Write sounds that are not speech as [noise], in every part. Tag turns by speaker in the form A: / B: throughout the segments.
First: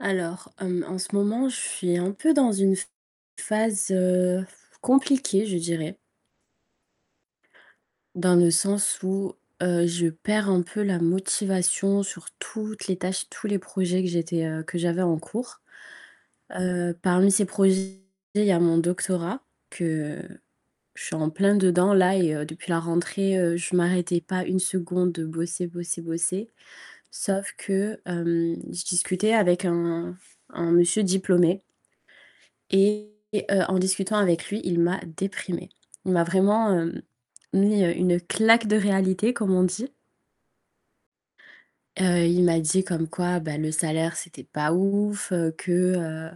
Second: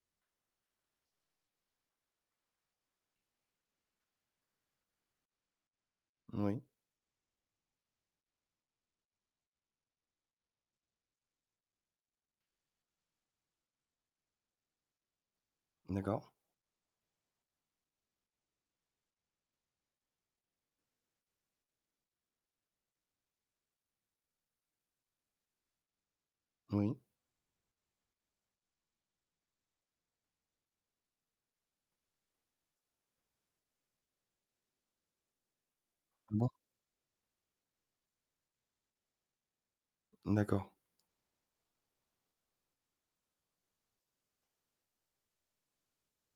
A: Alors, hem, en ce moment, je suis un peu dans une ph phase, heu, [blows air] compliquée je dirais
B: Oui.
A: dans le sens où, heu, je perds un peu la motivation sur toutes les tâches, tous les projets que j'étais, heu que j'avais en cours.
B: D'accord.
A: Heu, parmi ces projets il y a mon doctorat, que je suis en plein dedans là et heu, depuis la rentrée, heu, je m'arrêtais pas 1 seconde de bosser, bosser, bosser,
B: Oui.
A: sauf que, hem, je discutais avec un un monsieur diplômé et heu, en discutant avec lui il m'a déprimée. Il m'a
B: Ah bon?
A: vraiment, heu, mis, heu, une claque de réalité, comme on dit.
B: D'accord.
A: Heu, il m'a dit comme quoi, bah, le salaire c'était pas ouf, que, heu,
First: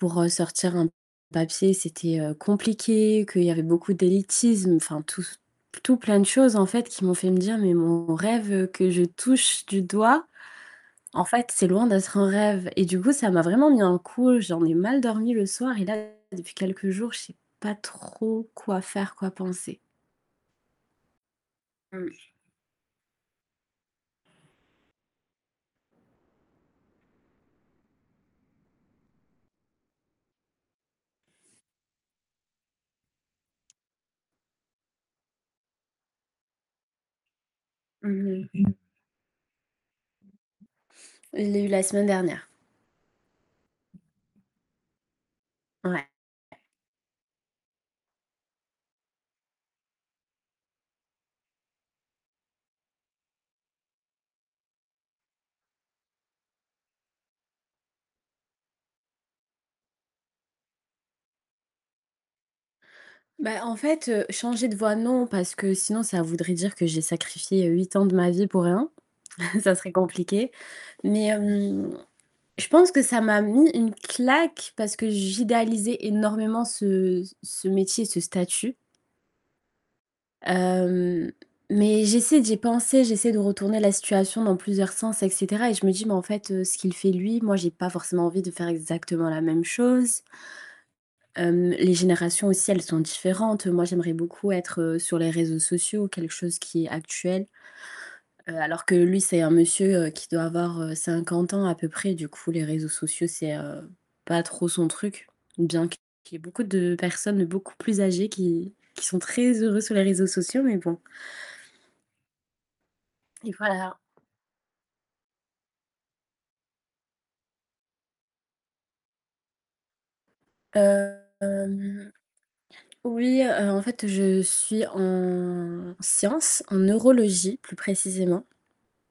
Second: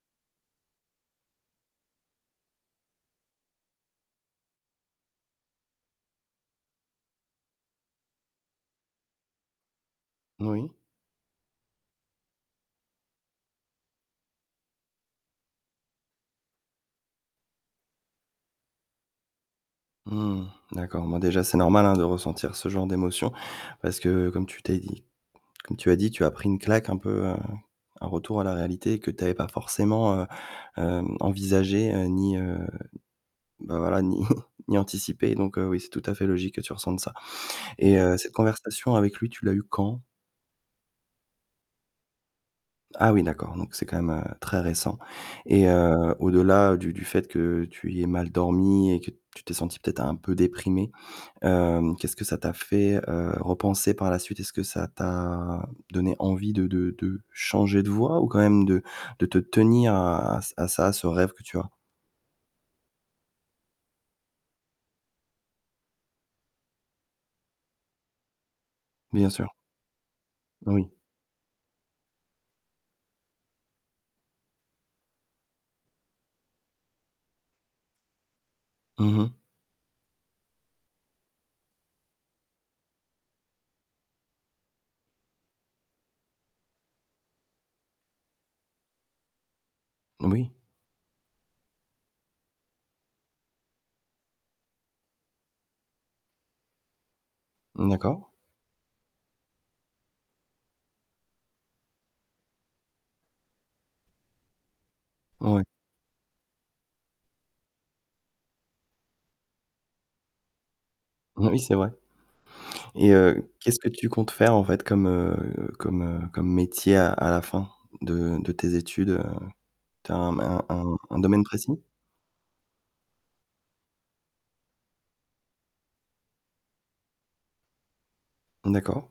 A: pour, heu, sortir un papier, c'était, heu, compliqué, qu'il y avait beaucoup d'élitisme. Enfin, tout ce tout plein de choses en fait, qui m'ont fait me dire: «Mais mon rêve que je touche du doigt,
B: Oui.
A: en fait c'est loin d'être un rêve» et du coup ça m'a vraiment mis un coup. J'en ai mal dormi le soir, et là depuis quelques jours, je sais pas trop quoi faire, quoi penser.
B: Mmh, d'accord. Bon, déjà c'est normal, hein, de
A: Mmh.
B: ressentir ce genre d'émotion, parce que comme tu t'es dit comme tu as dit, tu as pris une claque un peu, heu, un retour à la réalité que tu avais pas forcément, heu, hem, envisagé, heu, ni, heu, bah voilà, ni [chuckles] ni anticipé, donc, heu, oui, c'est tout à fait logique que tu ressentes ça, et heu, cette
A: Mmh mh.
B: conversation avec lui tu l'as eue quand?
A: Je l'ai eue la semaine dernière.
B: Ah oui d'accord, donc c'est quand même, heu, très récent, et
A: Ouais.
B: heu, au-delà du du fait que tu aies mal dormi et que tu t'es sentie, peut-être, un peu déprimée, hem, qu'est-ce que ça t'a fait, heu, repenser par la suite? Est-ce que ça t'a donné envie de de de changer de voie ou quand même de de te tenir à à ç à ça, à ce rêve que tu as?
A: Bah en fait, heu, changer de voie non, parce que sinon ça voudrait dire que j'ai sacrifié, heu, 8 ans de ma vie pour rien.
B: Bien sûr.
A: [chuckles] Ça serait compliqué.
B: Oui.
A: Mais, hem, je pense que ça m'a mis une claque parce que j'idéalisais énormément ce c ce métier, ce statut
B: Mmh mh.
A: hem, mais j'essaie j'ai pensé j'essaie de retourner la situation dans plusieurs sens, et cetera, et je me dis: «Mais en fait, heu, ce qu'il fait lui, moi, j'ai pas forcément envie de faire exactement la même chose».
B: Oui.
A: Hem, les générations aussi, elles sont différentes. Moi, j'aimerais beaucoup être, heu, sur les réseaux sociaux, quelque chose qui est actuel,
B: D'accord.
A: heu, alors que lui, c'est un monsieur, heu, qui doit avoir, heu, 50 ans à peu près. Du coup les réseaux sociaux, c'est, heu, pas trop son truc,
B: Ouais.
A: bien qu'il y ait beaucoup de personnes, beaucoup plus âgées qui qui sont très heureux sur les réseaux sociaux, mais bon.
B: [chuckles] Oui, c'est vrai, et heu,
A: Et
B: qu'est-ce que
A: voilà.
B: tu comptes faire en fait comme, heu, comme, heu, comme métier à à la fin de de tes études? Heu, tu as un un un
A: Heu,
B: un domaine précis?
A: hem. Oui, heu, en fait je suis en science, en neurologie plus précisément.
B: D'accord.